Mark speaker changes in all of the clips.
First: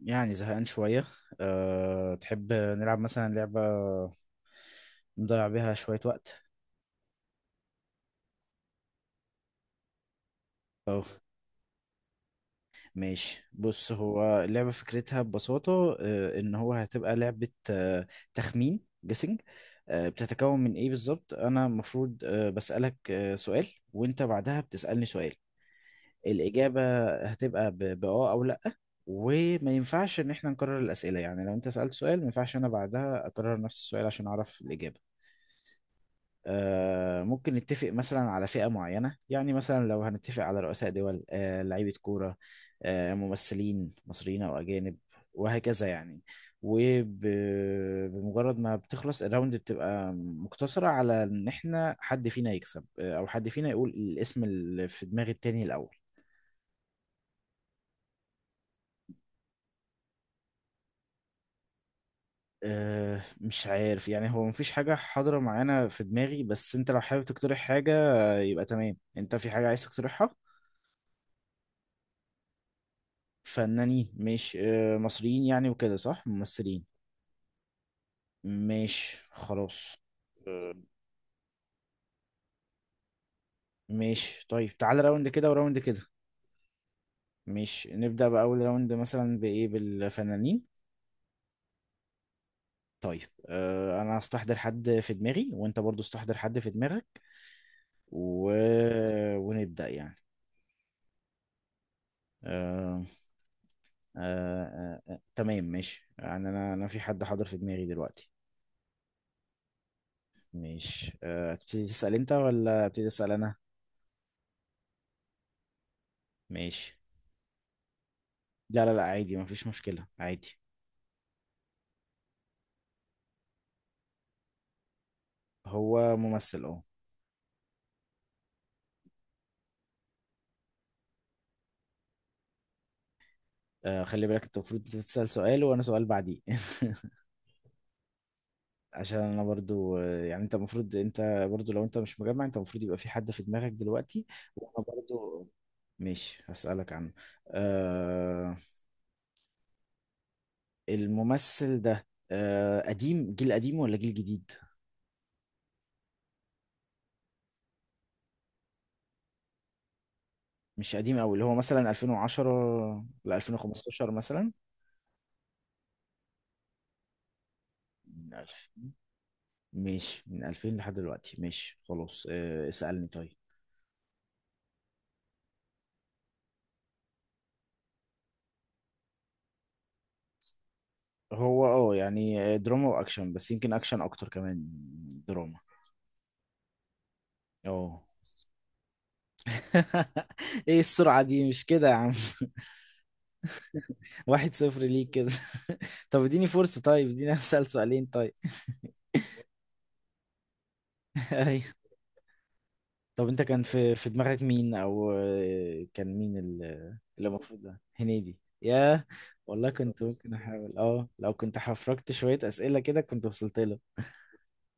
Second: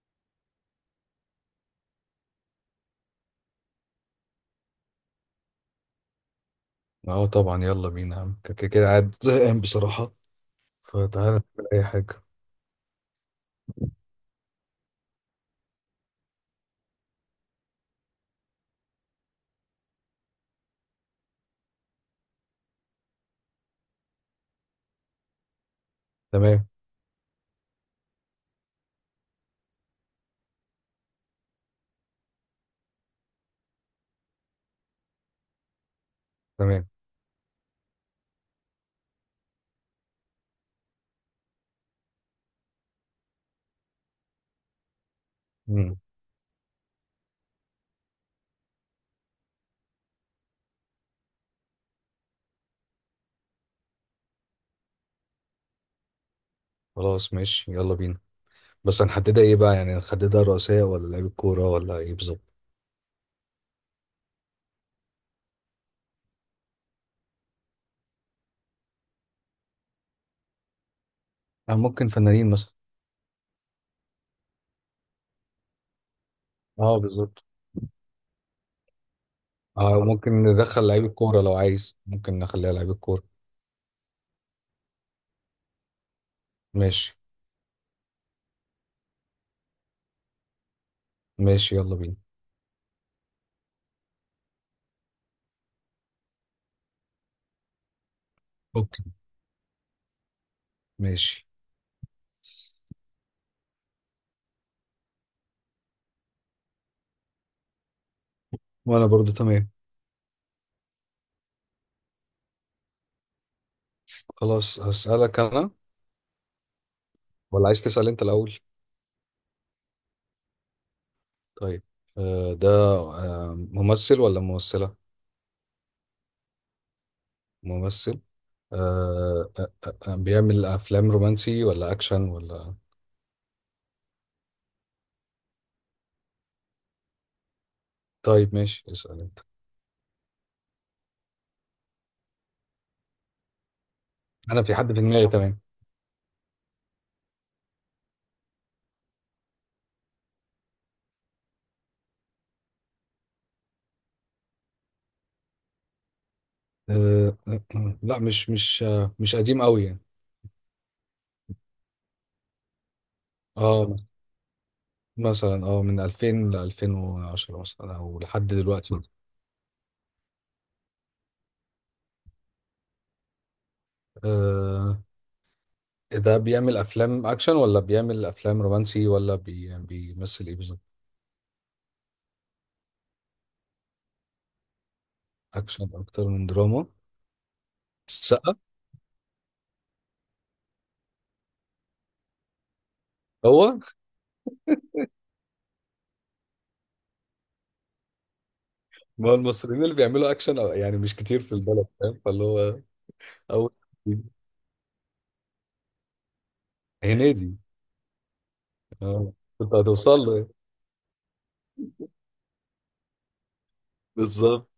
Speaker 1: يعني زهقان شوية. تحب نلعب مثلا لعبة نضيع بيها شوية وقت
Speaker 2: اه طبعا، يلا بينا يا عم. كده كده قاعد زهقان بصراحة،
Speaker 1: أو
Speaker 2: فتعالى نعمل أي حاجة.
Speaker 1: ماشي. بص هو اللعبة فكرتها ببساطة، إن هو هتبقى لعبة تخمين، جيسنج. بتتكون من إيه بالظبط؟ أنا المفروض بسألك سؤال، وأنت بعدها بتسألني سؤال.
Speaker 2: تمام.
Speaker 1: الإجابة هتبقى بأه أو لأ، وما ينفعش إن إحنا نكرر الأسئلة. يعني لو أنت سألت سؤال ما ينفعش أنا بعدها أكرر نفس السؤال عشان أعرف الإجابة.
Speaker 2: تمام.
Speaker 1: ممكن نتفق مثلا على فئة معينة، يعني مثلا لو هنتفق على رؤساء دول، لعيبة كورة، ممثلين مصريين أو أجانب، وهكذا
Speaker 2: مم.
Speaker 1: يعني. وبمجرد ما بتخلص الراوند بتبقى مقتصرة على إن إحنا حد فينا يكسب، أو حد فينا يقول الاسم اللي في دماغ التاني الأول.
Speaker 2: خلاص، ماشي، يلا بينا. بس هنحددها ايه بقى؟ يعني هنحددها رئيسية ولا لعيب الكورة ولا ايه بالظبط؟
Speaker 1: مش عارف يعني، هو مفيش حاجة حاضرة معانا في دماغي، بس أنت لو حابب تقترح حاجة يبقى تمام. أنت في حاجة عايز تقترحها؟
Speaker 2: ممكن فنانين مثلا.
Speaker 1: فنانين مش مصريين يعني وكده، صح؟ ممثلين
Speaker 2: اه، بالظبط.
Speaker 1: مش خلاص.
Speaker 2: اه، ممكن ندخل لعيب الكورة. لو عايز ممكن نخليها لعيب الكورة.
Speaker 1: مش طيب، تعال راوند كده وراوند كده.
Speaker 2: ماشي،
Speaker 1: مش نبدأ بأول راوند مثلا بإيه، بالفنانين؟
Speaker 2: ماشي، يلا بينا.
Speaker 1: طيب أنا هستحضر حد في دماغي وأنت برضو استحضر حد في دماغك و...
Speaker 2: اوكي.
Speaker 1: ونبدأ يعني.
Speaker 2: ماشي،
Speaker 1: آه... تمام ماشي، يعني أنا في حد حاضر في دماغي دلوقتي.
Speaker 2: وانا برضو تمام.
Speaker 1: مش تبتدي تسأل أنت ولا أبتدي أسأل أنا؟
Speaker 2: خلاص، هسألك انا.
Speaker 1: ماشي.
Speaker 2: ولا عايز تسأل انت الأول؟
Speaker 1: لا لا لا، عادي، مفيش مشكلة عادي.
Speaker 2: طيب. ده ممثل ولا ممثلة؟
Speaker 1: هو ممثل اه.
Speaker 2: ممثل. بيعمل افلام رومانسي ولا اكشن ولا...؟
Speaker 1: خلي بالك، انت المفروض تسأل سؤال وانا سؤال بعديه.
Speaker 2: طيب ماشي،
Speaker 1: عشان
Speaker 2: اسال انت.
Speaker 1: انا برضو، يعني انت المفروض، انت برضو، لو انت مش مجمع، انت المفروض يبقى في حد في دماغك دلوقتي.
Speaker 2: انا في
Speaker 1: وانا
Speaker 2: حد في دماغي
Speaker 1: برضو.
Speaker 2: تمام.
Speaker 1: ماشي هسألك عنه. آه، الممثل ده آه قديم، جيل قديم ولا جيل جديد؟
Speaker 2: لا، مش قديم قوي يعني.
Speaker 1: مش قديم قوي، اللي هو مثلا 2010 ل
Speaker 2: اه،
Speaker 1: 2015 مثلا؟
Speaker 2: مثلا من 2000 ل 2010 مثلا او
Speaker 1: من
Speaker 2: لحد
Speaker 1: 2000.
Speaker 2: دلوقتي.
Speaker 1: ماشي، من 2000 لحد دلوقتي. ماشي خلاص، آه اسألني طيب.
Speaker 2: آه، ده بيعمل افلام اكشن ولا بيعمل افلام رومانسي ولا بيمثل ايه بالظبط؟
Speaker 1: هو اه يعني دراما واكشن، بس يمكن اكشن اكتر كمان من دراما.
Speaker 2: اكشن اكتر من دراما.
Speaker 1: اه.
Speaker 2: السقا.
Speaker 1: ايه السرعة دي؟ مش كده يا عم.
Speaker 2: هو
Speaker 1: واحد صفر ليك كده. طب اديني فرصة، طيب اديني اسأل سؤالين طيب.
Speaker 2: ما هو المصريين اللي بيعملوا اكشن أو- يعني مش كتير في
Speaker 1: ايوه.
Speaker 2: البلد، فاهم؟ فاللي هو.
Speaker 1: طب انت كان
Speaker 2: اول،
Speaker 1: في دماغك مين؟ او كان مين اللي
Speaker 2: هنيدي.
Speaker 1: المفروض؟ ده هنيدي؟ ياه،
Speaker 2: اه.
Speaker 1: والله
Speaker 2: كنت
Speaker 1: كنت
Speaker 2: هتوصل
Speaker 1: ممكن
Speaker 2: له ايه
Speaker 1: احاول. اه لو كنت حفركت شوية اسئلة كده كنت وصلت له.
Speaker 2: بالظبط؟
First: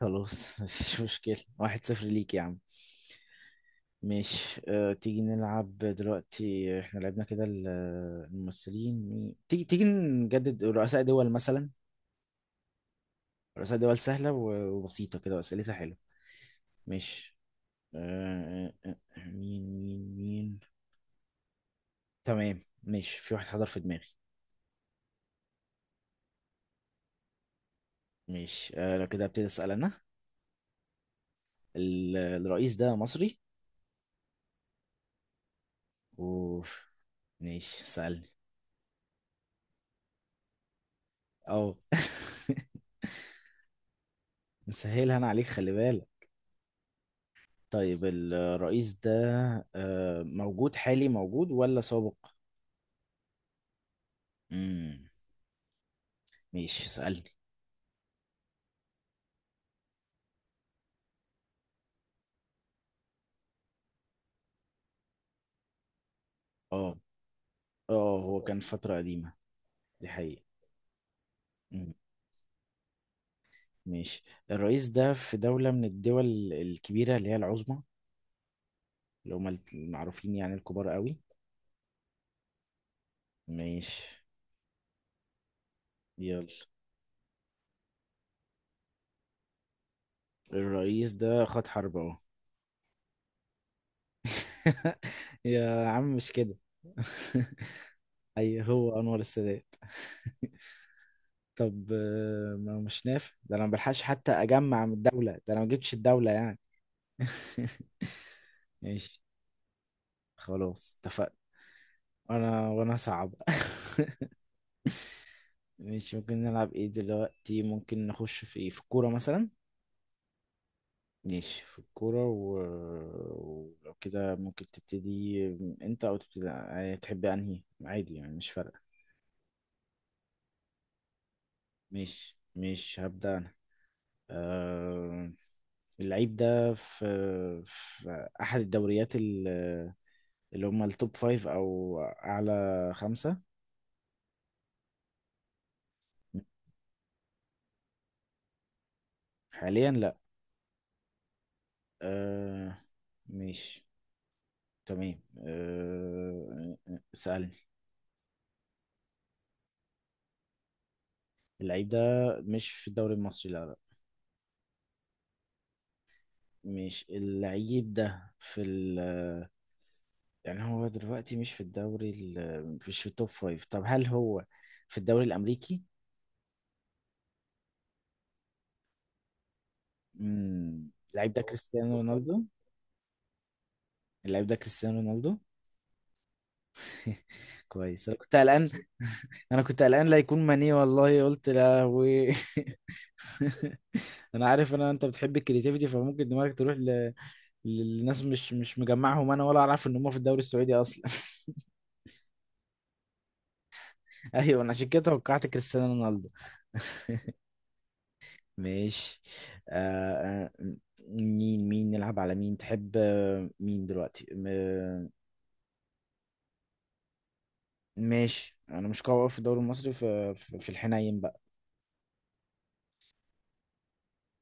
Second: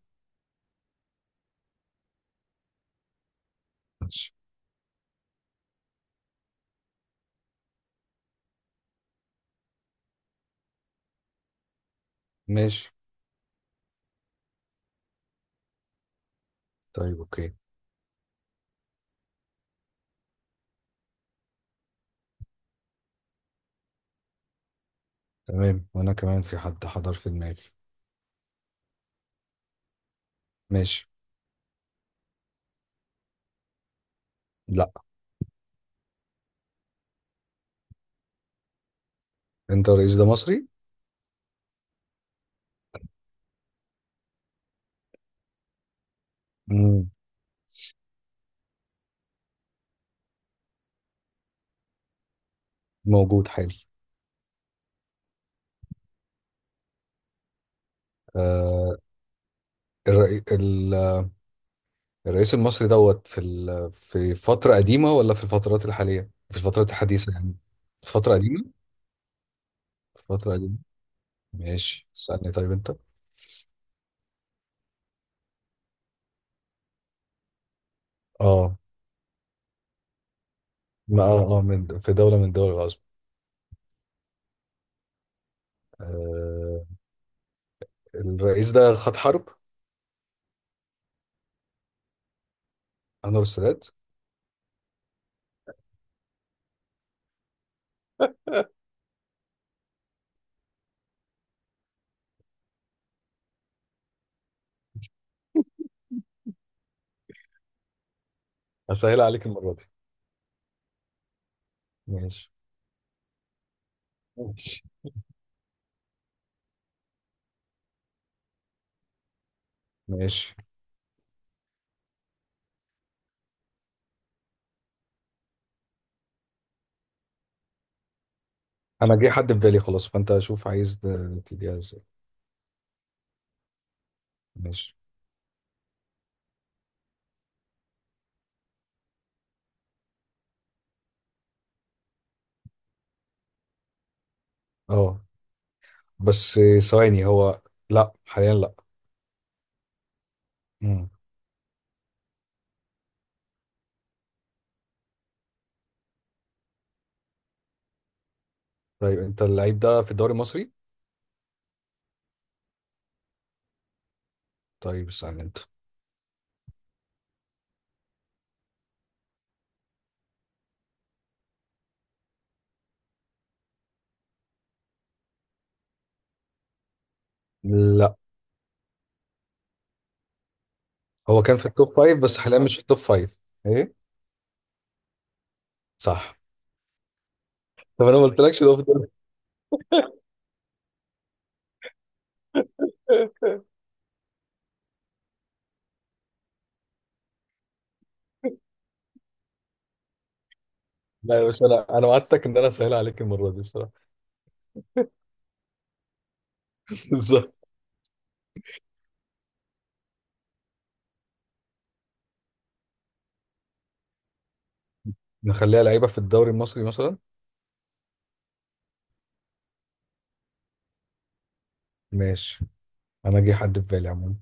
Speaker 1: خلاص مفيش مشكلة، واحد صفر ليك يا عم.
Speaker 2: ماشي.
Speaker 1: ماشي. تيجي نلعب دلوقتي، احنا لعبنا كده الممثلين. تيجي نجدد رؤساء دول مثلا.
Speaker 2: ماشي.
Speaker 1: رؤساء دول سهلة وبسيطة كده وأسئلتها حلوة.
Speaker 2: طيب،
Speaker 1: ماشي.
Speaker 2: اوكي.
Speaker 1: أه أه، أه، مين مين مين؟ تمام ماشي، في واحد حضر في دماغي.
Speaker 2: تمام، وانا كمان في حد حضر في دماغي.
Speaker 1: ماشي، لو كده ابتدي أسأل أنا.
Speaker 2: ماشي.
Speaker 1: الرئيس ده مصري؟
Speaker 2: لا.
Speaker 1: اوف. ماشي، سألني.
Speaker 2: انت، الرئيس ده مصري؟
Speaker 1: اه. مسهلها أنا عليك، خلي بالك.
Speaker 2: مم.
Speaker 1: طيب الرئيس ده موجود حالي موجود ولا سابق؟
Speaker 2: موجود حالي.
Speaker 1: امم، ماشي اسألني.
Speaker 2: آه الرئي... ال... الرئيس المصري دوت في فترة قديمة ولا في الفترات الحالية، في الفترات
Speaker 1: اه
Speaker 2: الحديثة يعني؟
Speaker 1: اه
Speaker 2: فترة
Speaker 1: هو كان
Speaker 2: قديمة.
Speaker 1: فترة قديمة، دي حقيقة.
Speaker 2: فترة قديمة.
Speaker 1: امم
Speaker 2: ماشي، اسألني طيب انت.
Speaker 1: ماشي. الرئيس ده في دولة من الدول الكبيرة اللي هي العظمى،
Speaker 2: اه،
Speaker 1: اللي هم المعروفين يعني الكبار قوي.
Speaker 2: ما من في دولة من دول العظمى.
Speaker 1: ماشي يلا.
Speaker 2: آه الرئيس ده خد حرب.
Speaker 1: الرئيس ده خد حرب اهو.
Speaker 2: انور السادات.
Speaker 1: يا عم مش كده. اي هو انور السادات. طب ما مش نافع ده، انا ما بلحقش حتى اجمع من الدولة، ده انا ما جبتش الدولة يعني.
Speaker 2: هسهل
Speaker 1: ماشي،
Speaker 2: عليك المرة دي.
Speaker 1: خلاص اتفقنا.
Speaker 2: ماشي.
Speaker 1: وانا صعب.
Speaker 2: ماشي.
Speaker 1: ماشي. ممكن نلعب ايه دلوقتي؟ ممكن نخش في ايه، في الكورة مثلا؟
Speaker 2: ماشي.
Speaker 1: ماشي في الكورة و... ولو كده ممكن تبتدي انت، او تبتدي يعني تحب انهي، عادي يعني مش فارقة.
Speaker 2: انا جه حد في بالي خلاص، فانت شوف عايز ده- نبتديها ازاي؟
Speaker 1: ماشي ماشي، هبدأ انا.
Speaker 2: ماشي.
Speaker 1: أه... اللعيب ده في احد الدوريات اللي هم التوب فايف او اعلى خمسة.
Speaker 2: اه بس ثواني هو. لا، حاليا لا.
Speaker 1: حاليا لا.
Speaker 2: مم.
Speaker 1: أه... ماشي تمام. سألني.
Speaker 2: طيب، انت اللعيب ده في الدوري المصري؟
Speaker 1: اللعيب ده مش في الدوري المصري، لا لا.
Speaker 2: طيب استنى انت.
Speaker 1: مش اللعيب ده في ال... يعني هو دلوقتي مش في الدوري مش في التوب فايف. طب هل هو في الدوري الأمريكي؟
Speaker 2: لا،
Speaker 1: مم. اللعيب ده
Speaker 2: هو كان في التوب
Speaker 1: كريستيانو
Speaker 2: فايف بس
Speaker 1: رونالدو.
Speaker 2: حاليا مش في التوب فايف. ايه.
Speaker 1: اللعيب ده كريستيانو رونالدو.
Speaker 2: صح. طب
Speaker 1: كويس، انا
Speaker 2: انا ما
Speaker 1: كنت
Speaker 2: قلتلكش
Speaker 1: قلقان.
Speaker 2: ده في الدوري.
Speaker 1: انا كنت قلقان لا يكون ماني، والله قلت لا. و انا عارف ان انت بتحب الكرياتيفيتي، فممكن دماغك تروح ل... للناس مش مش مجمعهم انا، ولا اعرف ان هم في الدوري السعودي اصلا.
Speaker 2: لا يا باشا، انا وعدتك ان انا اسهل عليك المره دي بصراحه.
Speaker 1: ايوه، انا عشان كده توقعت كريستيانو رونالدو.
Speaker 2: بالظبط.
Speaker 1: ماشي. آه آه، مين مين نلعب على مين؟ تحب مين دلوقتي
Speaker 2: نخليها لعيبه في الدوري المصري مثلا.
Speaker 1: ماشي. انا مش قوي أوي في الدوري المصري، في الحنين بقى.
Speaker 2: ماشي. انا جه حد في بالي عموما.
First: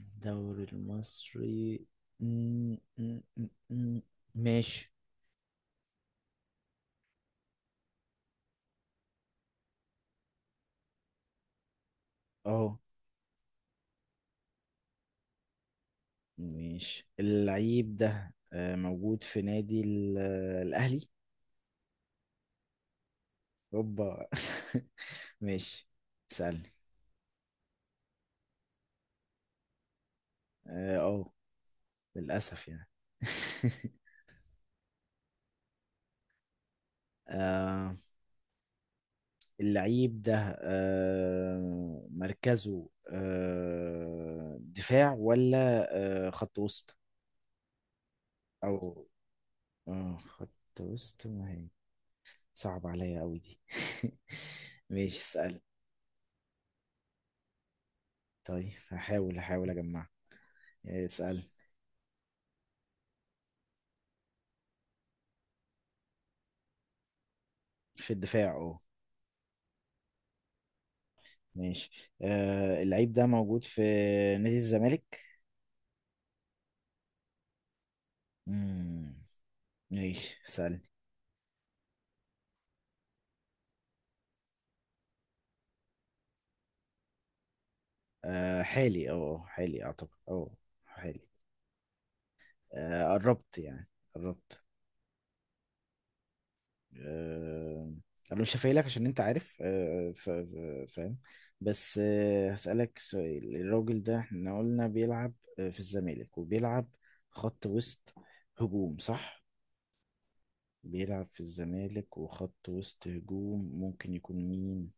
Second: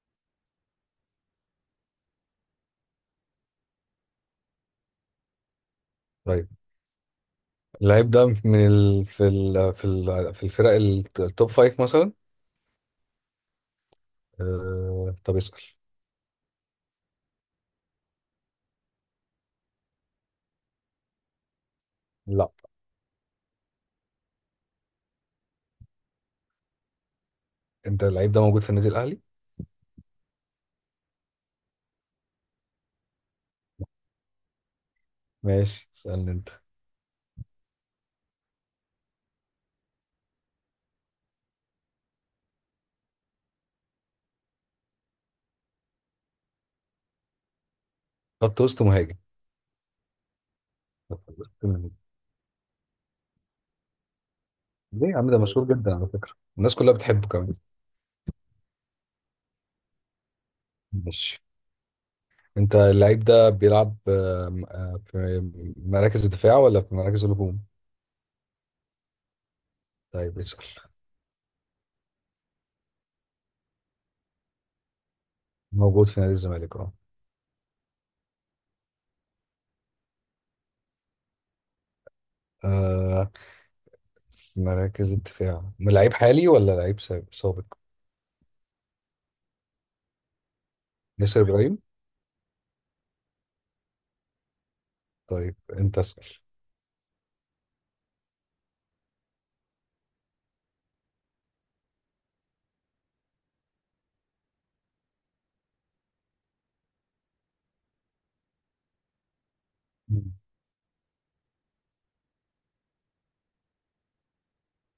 Speaker 1: الدوري المصري. م- م- م- م- ماشي.
Speaker 2: طيب، اللعيب ده من ال... في ال... في ال... التوب فايف مثلا.
Speaker 1: اهو.
Speaker 2: طب اسأل.
Speaker 1: ماشي. اللعيب ده موجود في نادي الأهلي؟
Speaker 2: لا.
Speaker 1: اوبا. ماشي اسألني.
Speaker 2: انت اللعيب ده موجود في النادي الاهلي؟
Speaker 1: اه للأسف يعني.
Speaker 2: ماشي، اسألني انت.
Speaker 1: آه، اللعيب ده آه مركزه آه دفاع ولا خط وسط؟
Speaker 2: خط وسط
Speaker 1: او
Speaker 2: مهاجم.
Speaker 1: خط
Speaker 2: خط
Speaker 1: وسط ما
Speaker 2: وسط
Speaker 1: هي.
Speaker 2: مهاجم.
Speaker 1: صعب عليا قوي دي.
Speaker 2: ليه يا
Speaker 1: ماشي
Speaker 2: عم؟ ده
Speaker 1: اسأل.
Speaker 2: مشهور جدا على فكرة. الناس كلها بتحبه كمان.
Speaker 1: طيب هحاول اجمع.
Speaker 2: ماشي.
Speaker 1: اسأل.
Speaker 2: انت اللعيب ده بيلعب آم، آه، في مراكز الدفاع ولا في مراكز الهجوم؟
Speaker 1: في الدفاع اه.
Speaker 2: طيب اسأل.
Speaker 1: ماشي. آه، اللعيب ده موجود في نادي الزمالك.
Speaker 2: موجود في نادي الزمالك، اه.
Speaker 1: مم. ماشي سألني.
Speaker 2: آه، في مراكز الدفاع لعيب حالي ولا لعيب سابق؟
Speaker 1: آه حالي، اه حالي اعتقد، اه حالي.
Speaker 2: ياسر ابراهيم.
Speaker 1: آه قربت يعني، قربت.
Speaker 2: طيب انت اسأل.
Speaker 1: آه انا مش هفايلك عشان انت عارف، آه فاهم. بس آه هسألك سؤال. الراجل ده احنا قلنا بيلعب في الزمالك، وبيلعب خط وسط هجوم صح؟
Speaker 2: مم.
Speaker 1: بيلعب في الزمالك وخط وسط هجوم، ممكن يكون مين؟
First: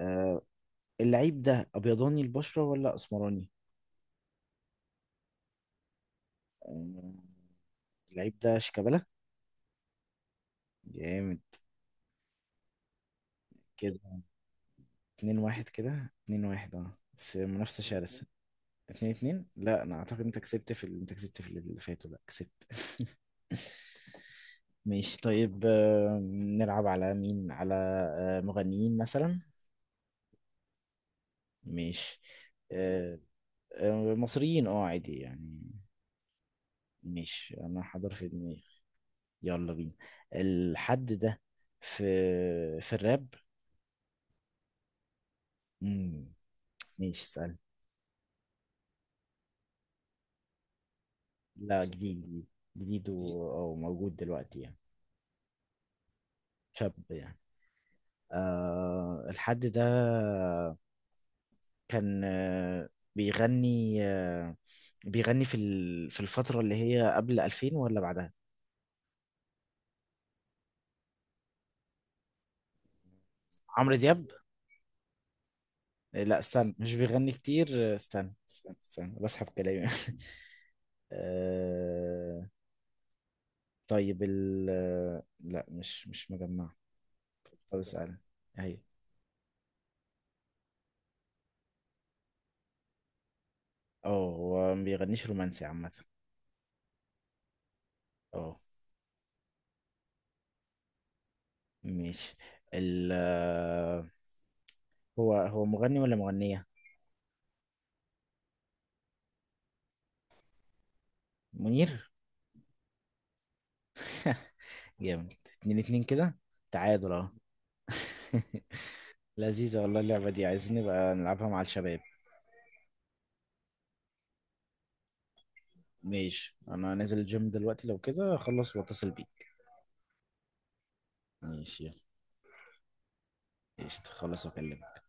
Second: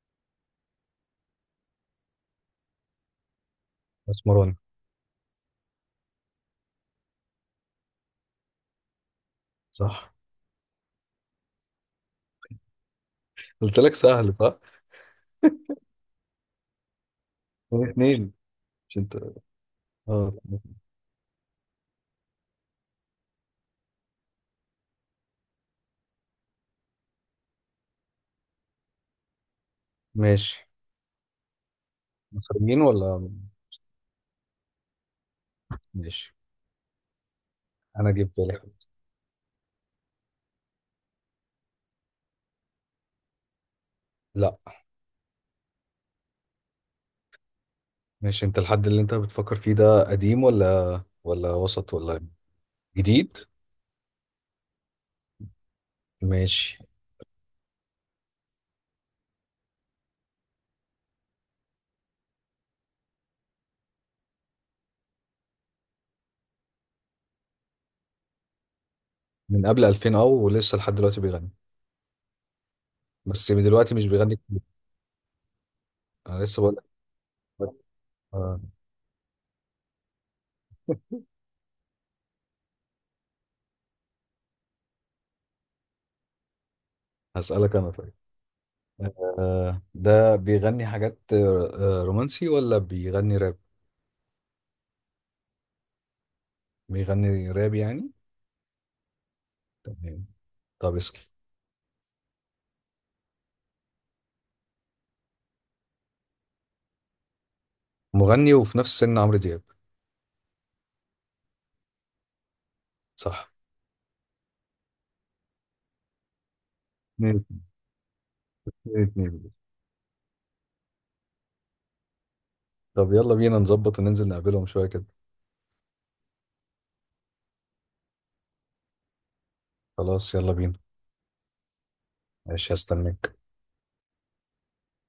Speaker 1: آه، اللعيب ده ابيضاني البشرة ولا اسمراني؟
Speaker 2: مسمارون.
Speaker 1: آه، اللعيب ده شيكابالا.
Speaker 2: صح.
Speaker 1: جامد
Speaker 2: قلت لك
Speaker 1: كده.
Speaker 2: سهل، صح؟
Speaker 1: اتنين واحد كده، اتنين واحد اه، بس منافسة
Speaker 2: اتنين
Speaker 1: شرسة.
Speaker 2: اتنين. مش
Speaker 1: اتنين
Speaker 2: انت.
Speaker 1: اتنين، لا انا اعتقد
Speaker 2: اه.
Speaker 1: انت كسبت انت كسبت في اللي فاتوا. لا كسبت. ماشي طيب. نلعب على مين؟ على مغنيين مثلا.
Speaker 2: ماشي.
Speaker 1: ماشي.
Speaker 2: مصريين
Speaker 1: آه،
Speaker 2: ولا...؟
Speaker 1: مصريين اه عادي يعني.
Speaker 2: ماشي.
Speaker 1: ماشي، انا
Speaker 2: انا
Speaker 1: حاضر في
Speaker 2: جبت لك.
Speaker 1: دماغي. يلا بينا. الحد ده في الراب؟
Speaker 2: لا.
Speaker 1: امم، ماشي اسأل.
Speaker 2: ماشي، انت الحد اللي انت بتفكر فيه ده قديم ولا
Speaker 1: لا
Speaker 2: وسط
Speaker 1: جديد
Speaker 2: ولا...؟
Speaker 1: جديد جديد
Speaker 2: جديد.
Speaker 1: او موجود دلوقتي يعني،
Speaker 2: ماشي.
Speaker 1: شاب يعني. آه الحد ده كان آه بيغني، آه بيغني في الفترة اللي هي قبل 2000 ولا بعدها؟
Speaker 2: من قبل 2000 او ولسه لحد دلوقتي بيغني؟ بس من دلوقتي
Speaker 1: عمرو
Speaker 2: مش
Speaker 1: دياب.
Speaker 2: بيغني كتير.
Speaker 1: آه، لا
Speaker 2: انا لسه
Speaker 1: استنى،
Speaker 2: بقول لك.
Speaker 1: مش بيغني كتير. آه، استنى
Speaker 2: آه،
Speaker 1: استنى استنى بسحب كلامي. آه. طيب ال... لا مش مش مجمع.
Speaker 2: هسألك
Speaker 1: طب
Speaker 2: انا طيب.
Speaker 1: اسأل هي.
Speaker 2: ده بيغني حاجات رومانسي ولا بيغني راب؟
Speaker 1: اه هو ما بيغنيش رومانسي عامة.
Speaker 2: بيغني راب يعني.
Speaker 1: اه.
Speaker 2: تمام. طب اسأل.
Speaker 1: ماشي. ال آه، هو هو مغني ولا مغنية؟
Speaker 2: مغني وفي نفس سن عمرو دياب.
Speaker 1: منير.
Speaker 2: صح.
Speaker 1: جامد، اتنين اتنين كده، تعادل اهو.
Speaker 2: اتنين اتنين. اتنين.
Speaker 1: لذيذة والله اللعبة دي، عايزين نبقى نلعبها مع الشباب.
Speaker 2: طب يلا بينا نظبط وننزل نقابلهم شوية كده.
Speaker 1: ماشي، انا نازل الجيم دلوقتي، لو كده اخلص واتصل بيك.
Speaker 2: خلاص، يلا بينا.
Speaker 1: ماشي.
Speaker 2: ماشي، هستناك.
Speaker 1: يلا قشطة، خلص واكلمك.